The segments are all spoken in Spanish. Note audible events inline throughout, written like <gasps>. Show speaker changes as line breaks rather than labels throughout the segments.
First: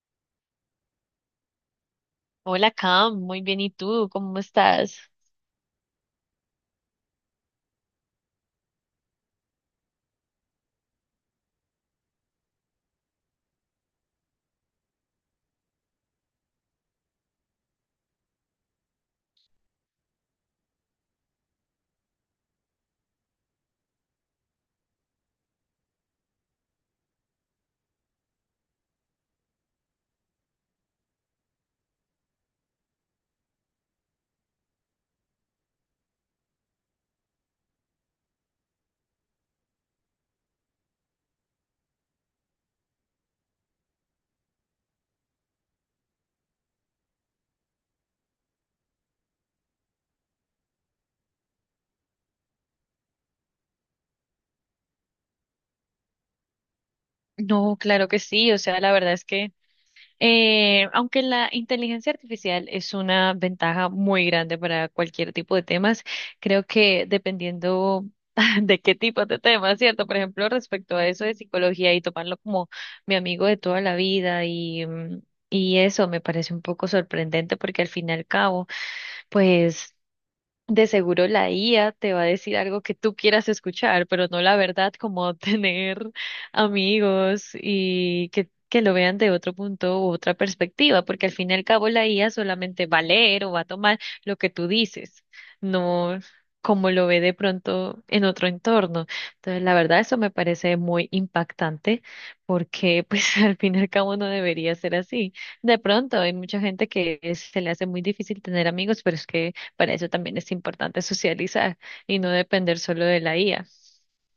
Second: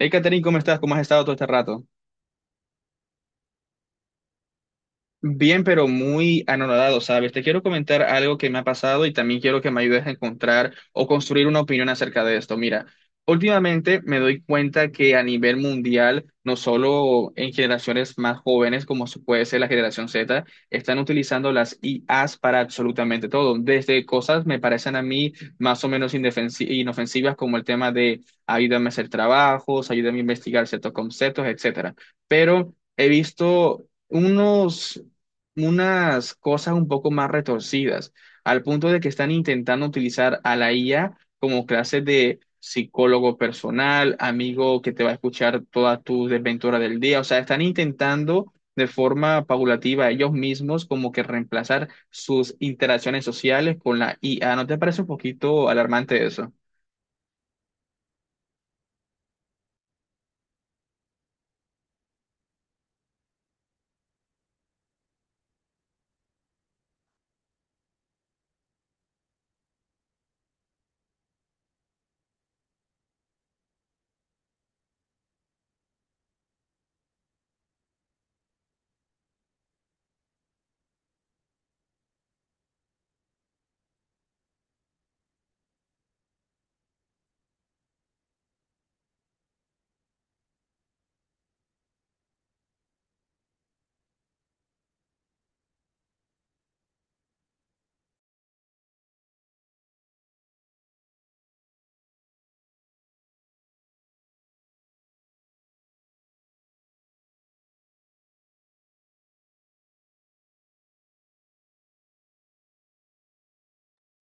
Hey, Catherine, ¿cómo estás? ¿Cómo has estado todo este rato?
Hola Cam, muy bien, ¿y tú? ¿Cómo estás?
Bien, pero muy anonadado, ¿sabes? Te quiero comentar algo que me ha pasado y también quiero que me ayudes a encontrar o construir una opinión acerca de esto. Mira, últimamente me doy cuenta que a nivel mundial, no solo en generaciones más jóvenes, como se puede ser la generación Z, están utilizando las IAs para absolutamente todo. Desde cosas me parecen a mí más o menos inofensivas como el tema de ayúdame a hacer trabajos, ayúdame a investigar ciertos conceptos, etcétera. Pero he visto unos unas cosas un poco más retorcidas, al punto de que están intentando utilizar a la IA como clase de psicólogo personal, amigo que te va a escuchar todas tus desventuras del día. O sea, están intentando de forma paulativa ellos mismos como que reemplazar sus interacciones sociales con la IA. ¿No te parece un poquito alarmante eso?
No, claro que sí, o sea, la verdad es que aunque la inteligencia artificial es una ventaja muy grande para cualquier tipo de temas, creo que dependiendo <laughs> de qué tipo de temas, ¿cierto? Por ejemplo, respecto a eso de psicología y tomarlo como mi amigo de toda la vida y, y eso me parece un poco sorprendente porque al fin y al cabo, pues... De seguro la IA te va a decir algo que tú quieras escuchar, pero no la verdad, como <laughs> tener amigos y que lo vean de otro punto u otra perspectiva, porque al fin y al cabo la IA solamente va a leer o va a tomar lo que tú dices, no como lo ve de pronto en otro entorno. Entonces, la verdad, eso me parece muy impactante porque pues <laughs> al fin y al cabo no debería ser así. De pronto hay mucha gente que se le hace muy difícil tener amigos, pero es que para eso también es importante socializar y no depender solo de la IA.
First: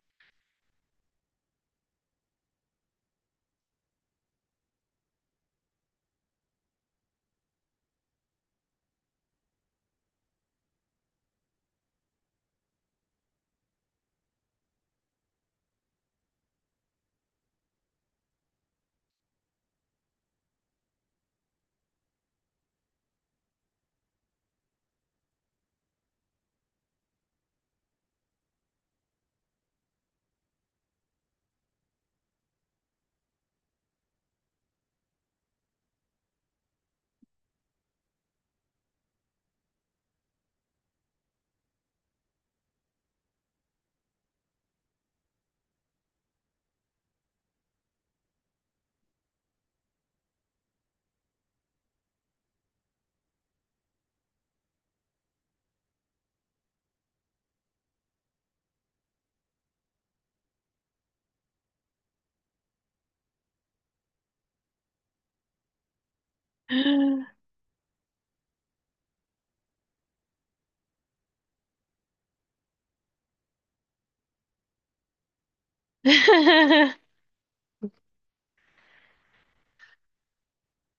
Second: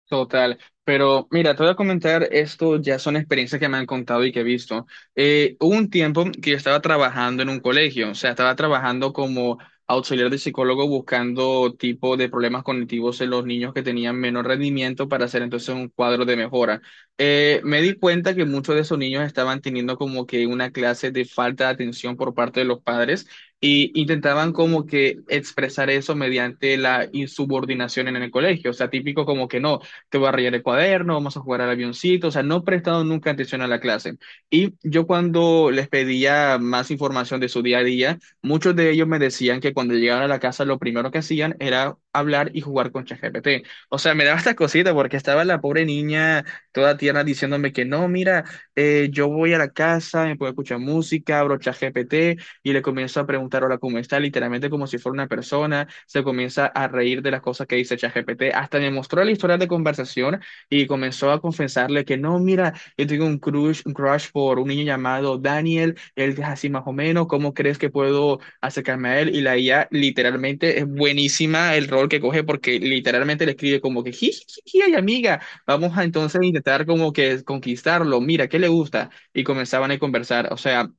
Total, pero mira, te voy a comentar esto, ya son experiencias que me han contado y que he visto. Hubo un tiempo que yo estaba trabajando en un colegio, o sea, estaba trabajando como auxiliar de psicólogo buscando tipo de problemas cognitivos en los niños que tenían menor rendimiento para hacer entonces un cuadro de mejora. Me di cuenta que muchos de esos niños estaban teniendo como que una clase de falta de atención por parte de los padres. Y intentaban como que expresar eso mediante la insubordinación en el colegio, o sea, típico como que no te voy a rayar el cuaderno, vamos a jugar al avioncito, o sea, no he prestado nunca atención a la clase. Y yo cuando les pedía más información de su día a día, muchos de ellos me decían que cuando llegaban a la casa lo primero que hacían era hablar y jugar con ChatGPT. O sea, me daba esta cosita porque estaba la pobre niña toda tierna diciéndome que no, mira, yo voy a la casa, me puedo escuchar música, abro ChatGPT y le comienza a preguntar, hola, ¿cómo está? Literalmente como si fuera una persona, se comienza a reír de las cosas que dice ChatGPT, hasta me mostró la historia de conversación y comenzó a confesarle que no, mira, yo tengo un crush por un niño llamado Daniel, él es así más o menos, ¿cómo crees que puedo acercarme a él? Y la IA literalmente es buenísima el rol que coge porque literalmente le escribe como que, jiji, ay amiga, vamos a entonces intentar
<laughs>
como que conquistarlo, mira, ¿qué le gusta? Y comenzaban a conversar, o sea...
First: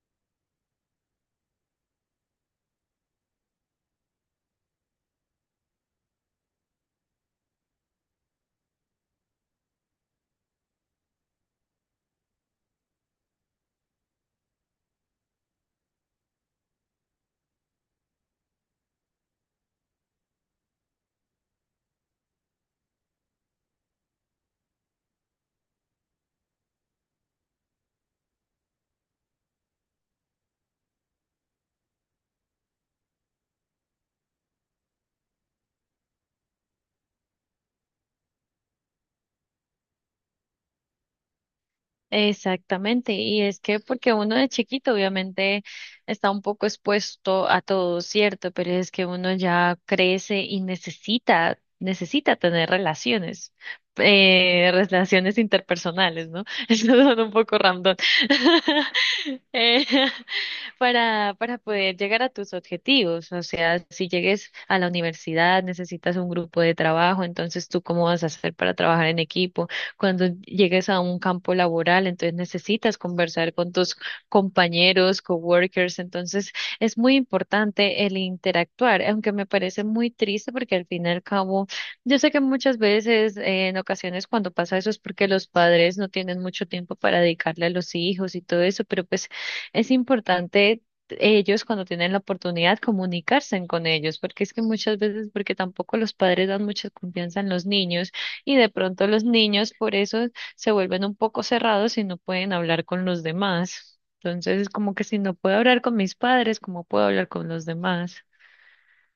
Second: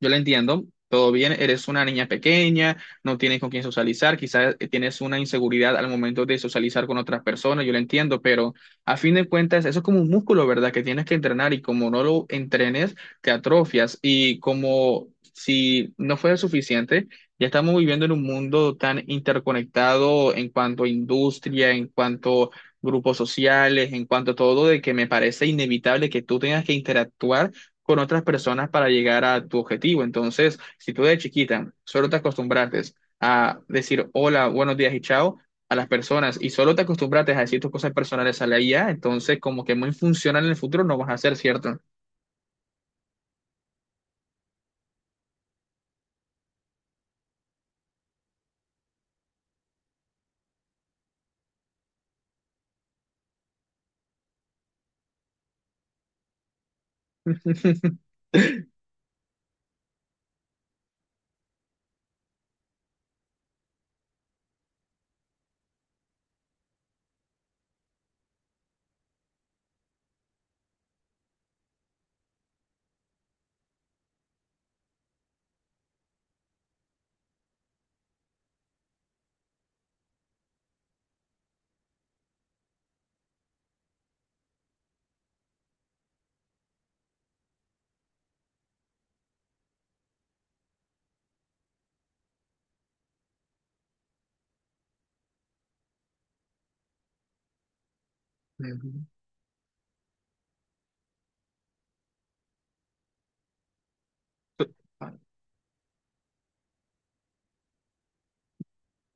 Yo la entiendo, todo bien, eres una niña pequeña, no tienes con quién socializar, quizás tienes una inseguridad al momento de socializar con otras personas, yo lo entiendo, pero a fin de cuentas eso es como un músculo, ¿verdad? Que tienes que entrenar y como no lo entrenes, te atrofias y como si no fuera suficiente, ya estamos viviendo en un mundo tan interconectado en cuanto a industria, en cuanto... a grupos sociales, en cuanto a todo, de que me parece inevitable que tú tengas que interactuar con otras personas para llegar a tu objetivo. Entonces, si tú de chiquita solo te acostumbraste a decir hola, buenos días y chao a las personas y solo te acostumbraste a decir tus cosas personales a la IA, entonces como que muy funcional en el futuro no vas a ser, ¿cierto?
Exactamente, y es que porque uno de chiquito obviamente está un poco expuesto a todo, ¿cierto? Pero es que uno ya crece y necesita, necesita tener relaciones, relaciones interpersonales, ¿no? <laughs> Eso suena un poco random.
<laughs>
<laughs> Eh, para para poder llegar a tus objetivos, o sea, si llegues a la universidad necesitas un grupo de trabajo, entonces tú cómo vas a hacer para trabajar en equipo cuando llegues a un campo laboral, entonces necesitas conversar con tus compañeros, coworkers, entonces es muy importante el interactuar, aunque me parece muy triste porque al fin y al cabo, yo sé que muchas veces, en ocasiones cuando pasa eso es porque los padres no tienen mucho tiempo para dedicarle a los hijos y todo eso, pero pues es importante ellos cuando tienen la oportunidad comunicarse con ellos, porque es que muchas veces, porque tampoco los padres dan mucha confianza en los niños, y de
Ujú.
pronto los niños por eso se vuelven un poco cerrados y no pueden hablar con los demás. Entonces, como que si no puedo hablar con mis padres, ¿cómo puedo hablar con los demás?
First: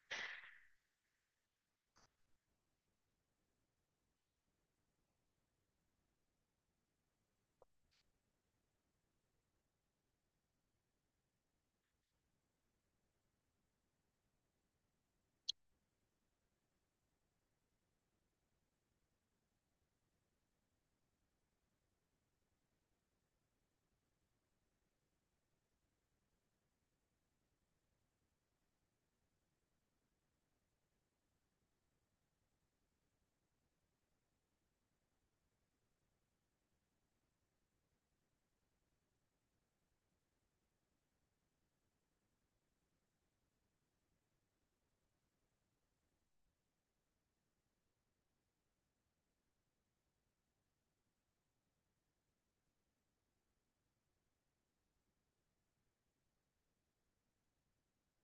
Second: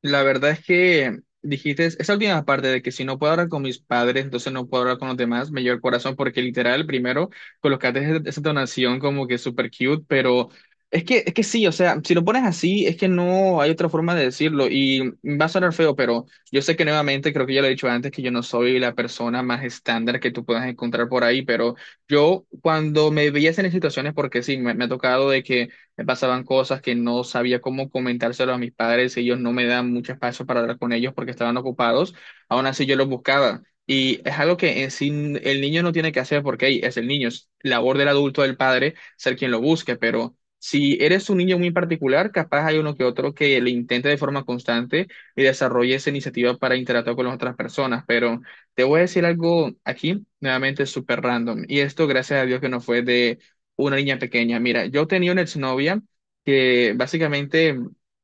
La verdad es que dijiste esa última parte de que si no puedo hablar con mis padres, entonces no puedo hablar con los demás, me lleva el corazón porque literal, primero, colocaste esa entonación como que súper cute, pero es que sí, o sea, si lo pones así, es que no hay otra forma de decirlo y va a sonar feo, pero yo sé que nuevamente, creo que ya lo he dicho antes, que yo no soy la persona más estándar que tú puedas encontrar por ahí, pero yo cuando me veías en esas situaciones, porque sí, me ha tocado de que me pasaban cosas que no sabía cómo comentárselo a mis padres, ellos no me dan mucho espacio para hablar con ellos porque estaban ocupados, aún así yo los buscaba. Y es algo que en sí el niño no tiene que hacer porque hey, es el niño, es labor del adulto, del padre, ser quien lo busque, pero si eres un niño muy particular, capaz hay uno que otro que le intente de forma constante y desarrolle esa iniciativa para interactuar con las otras personas, pero te voy a decir algo aquí, nuevamente súper random, y esto gracias a Dios que no fue de una niña pequeña. Mira, yo tenía una exnovia que básicamente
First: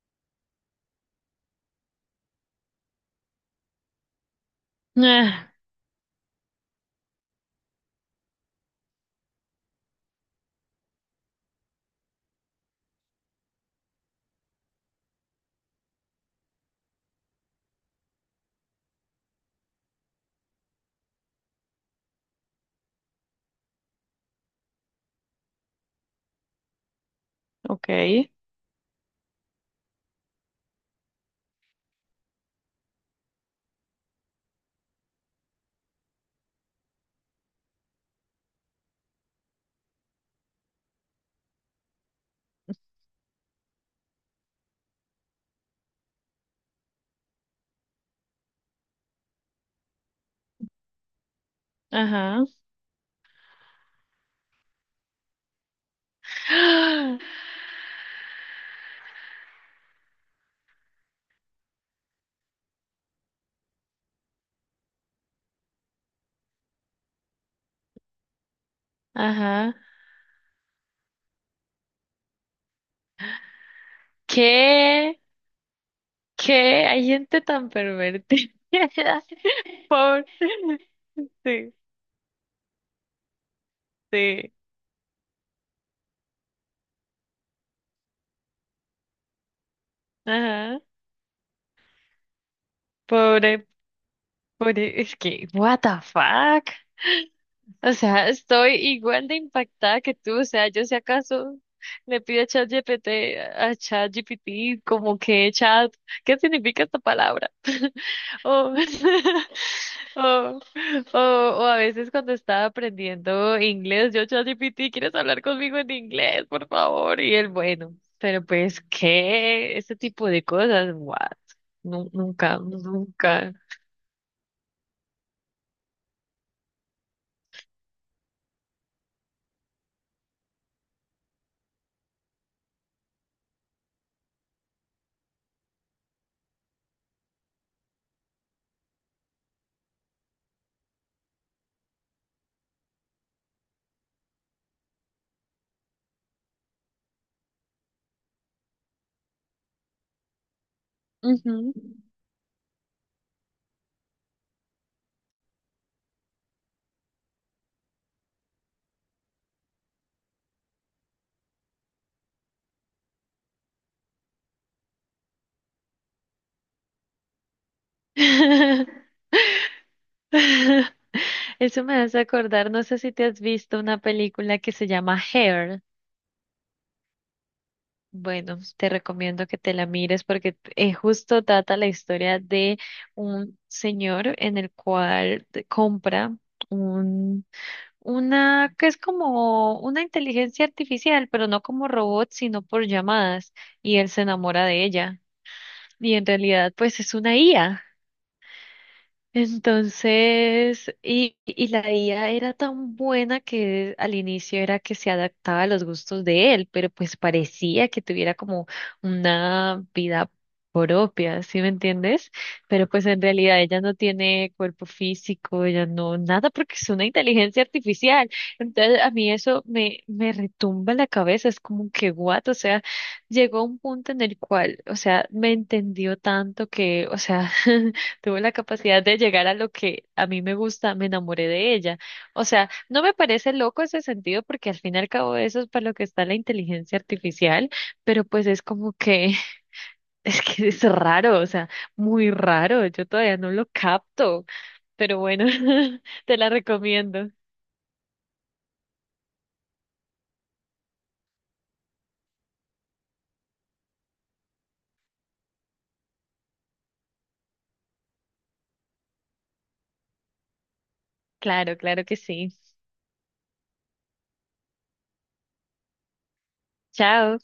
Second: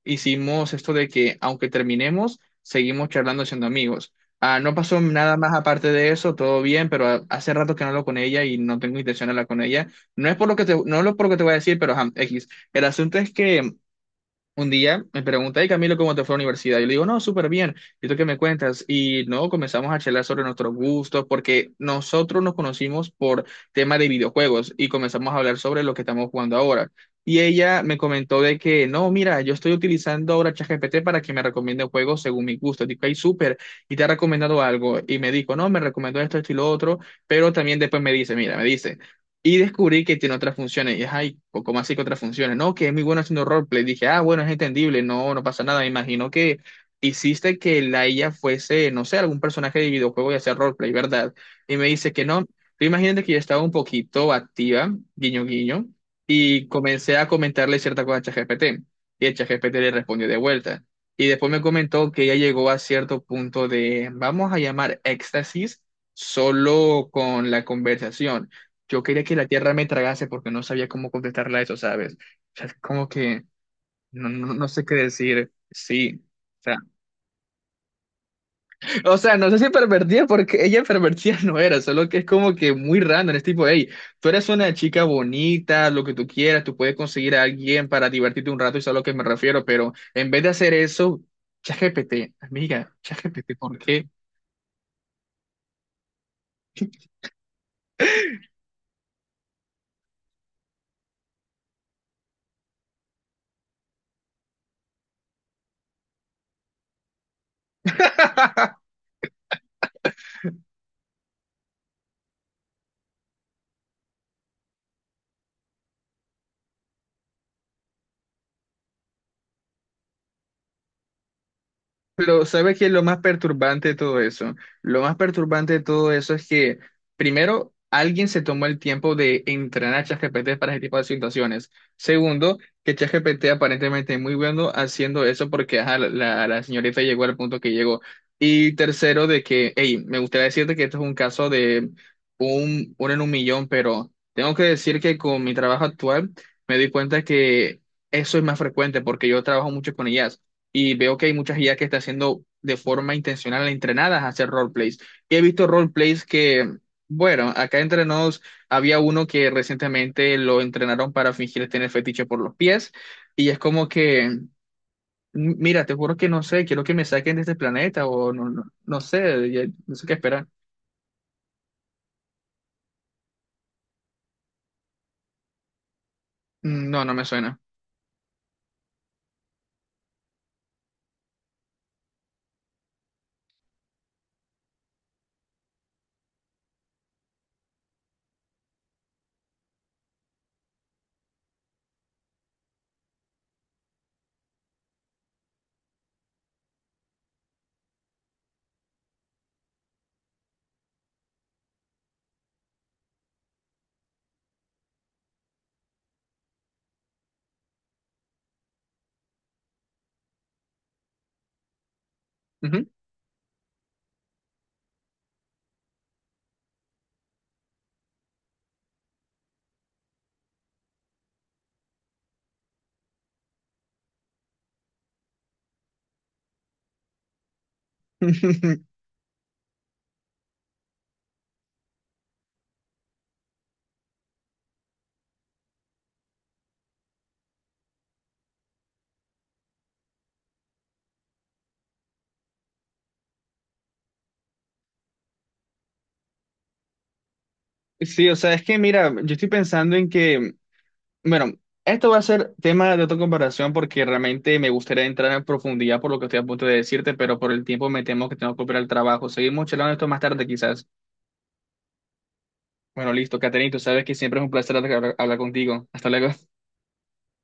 hicimos esto de que aunque terminemos, seguimos charlando siendo amigos. Ah, no pasó nada
Ah,
más aparte de eso, todo bien, pero hace rato que no hablo con ella y no tengo intención de hablar con ella. No es por lo que te, no es por lo que te voy a decir, pero ajá, X. El asunto es que un día me pregunta, y Camilo, ¿cómo te fue a la universidad? Yo le digo, no, súper bien. ¿Y tú qué me cuentas? Y no, comenzamos a charlar sobre nuestros gustos, porque nosotros nos conocimos por tema de videojuegos y comenzamos a hablar sobre lo que estamos jugando ahora. Y ella
ok.
me comentó de que, no, mira, yo estoy utilizando ahora ChatGPT para que me recomiende juegos según mi gusto. Digo, ay, súper, y te ha recomendado algo. Y me dijo, no, me recomendó esto, esto y lo otro, pero también después me dice, mira, me dice. Y descubrí que tiene otras funciones. Y es, ay, ¿cómo así que otras funciones? No, que es muy bueno haciendo roleplay. Dije, ah, bueno, es entendible, no, no pasa nada. Me imagino que hiciste que la IA fuese, no sé, algún personaje de videojuego y hacer roleplay, ¿verdad? Y me dice que no.
Ajá.
Tú imagínate que yo estaba un poquito activa, guiño, guiño, y comencé a comentarle cierta cosa a ChatGPT. Y el ChatGPT le respondió de vuelta. Y después me comentó que ella llegó a cierto punto de, vamos a llamar éxtasis solo con la conversación, yo
<gasps>
quería que la tierra
Ajá.
me tragase porque no sabía cómo contestarla a eso, ¿sabes? O sea, es como que no, no, no sé qué
¿Qué?
decir. Sí. O sea,
¿Qué? Hay gente tan pervertida.
o sea, no sé si
<laughs>
pervertida
Pobre.
porque ella pervertida <laughs> no
Sí,
era, solo que es como que muy random. Es tipo, hey, tú eres
sí.
una chica bonita, lo que tú quieras, tú puedes conseguir a alguien para divertirte un rato, eso es a lo que me refiero, pero en vez de hacer
Ajá.
eso, ChatGPT, amiga, ChatGPT,
Pobre,
¿por qué?
pobre. Es que, what the fuck? O sea, estoy igual de impactada que tú. O sea, yo si acaso le pido a ChatGPT, como que chat, ¿qué significa esta palabra? <laughs>
<laughs>
O, <laughs> o, o, o a veces cuando estaba aprendiendo inglés, yo ChatGPT, ¿quieres hablar conmigo en inglés, por favor? Y él, bueno, pero pues, ¿qué? Este tipo de cosas, what?
Pero
Nunca,
¿sabes qué es lo más
nunca.
perturbante de todo eso? Lo más perturbante de todo eso es que, primero, alguien se tomó el tiempo de entrenar a ChatGPT para ese tipo de situaciones. Segundo, que ChatGPT aparentemente es muy bueno haciendo eso porque ajá, la señorita llegó al punto que llegó. Y tercero, de que, hey, me gustaría decirte que esto es un caso de uno en un millón, pero tengo que decir que con mi trabajo actual me di cuenta que eso es más frecuente porque yo trabajo mucho con IA y veo que hay
Ujú.
muchas IA que están haciendo de forma intencional entrenadas a hacer roleplays. Y he visto roleplays que, bueno, acá entre nos había uno que recientemente lo entrenaron para fingir tener fetiche por los pies y es como que, Mira, te juro que no sé, quiero que me saquen de este planeta o no, no, no
<laughs>
sé, no sé qué esperar.
<laughs> Eso me hace acordar, no sé si te has visto una película que se llama Hair.
Mm, no, no me suena.
Bueno, te recomiendo que te la mires porque justo trata la historia de un señor en el cual compra un, una que es como una inteligencia artificial, pero no como robot, sino por llamadas, y él se enamora de ella. Y en realidad, pues es una IA. Entonces, y la IA era tan buena que al inicio era que se adaptaba a los gustos de él, pero pues parecía que tuviera como una vida propia, ¿sí me entiendes?
Ujú.
Pero pues en realidad ella no tiene cuerpo físico, ella no, nada, porque es una inteligencia artificial. Entonces a mí eso me, me retumba en la cabeza, es como que what, o sea, llegó a un punto en el cual, o sea, me entendió tanto que, o sea... <laughs> Tuvo la
<laughs>
capacidad de llegar a lo que a mí me gusta, me enamoré de ella. O sea, no me parece loco ese sentido porque al fin y al cabo eso es para lo que está la inteligencia artificial, pero pues es como que <laughs> es que es raro, o sea, muy raro, yo todavía no lo capto, pero bueno, <laughs> te la recomiendo.
Sí, o sea, es que mira, yo estoy pensando en que, bueno, esto va a ser tema de otra comparación porque realmente me gustaría entrar en profundidad por lo que estoy a punto de decirte, pero por el tiempo me temo que tengo que operar el trabajo. Seguimos charlando esto más tarde, quizás.
Claro, claro que sí.
Bueno, listo, Caterina, tú sabes que siempre es un placer hablar contigo. Hasta luego.
Chao.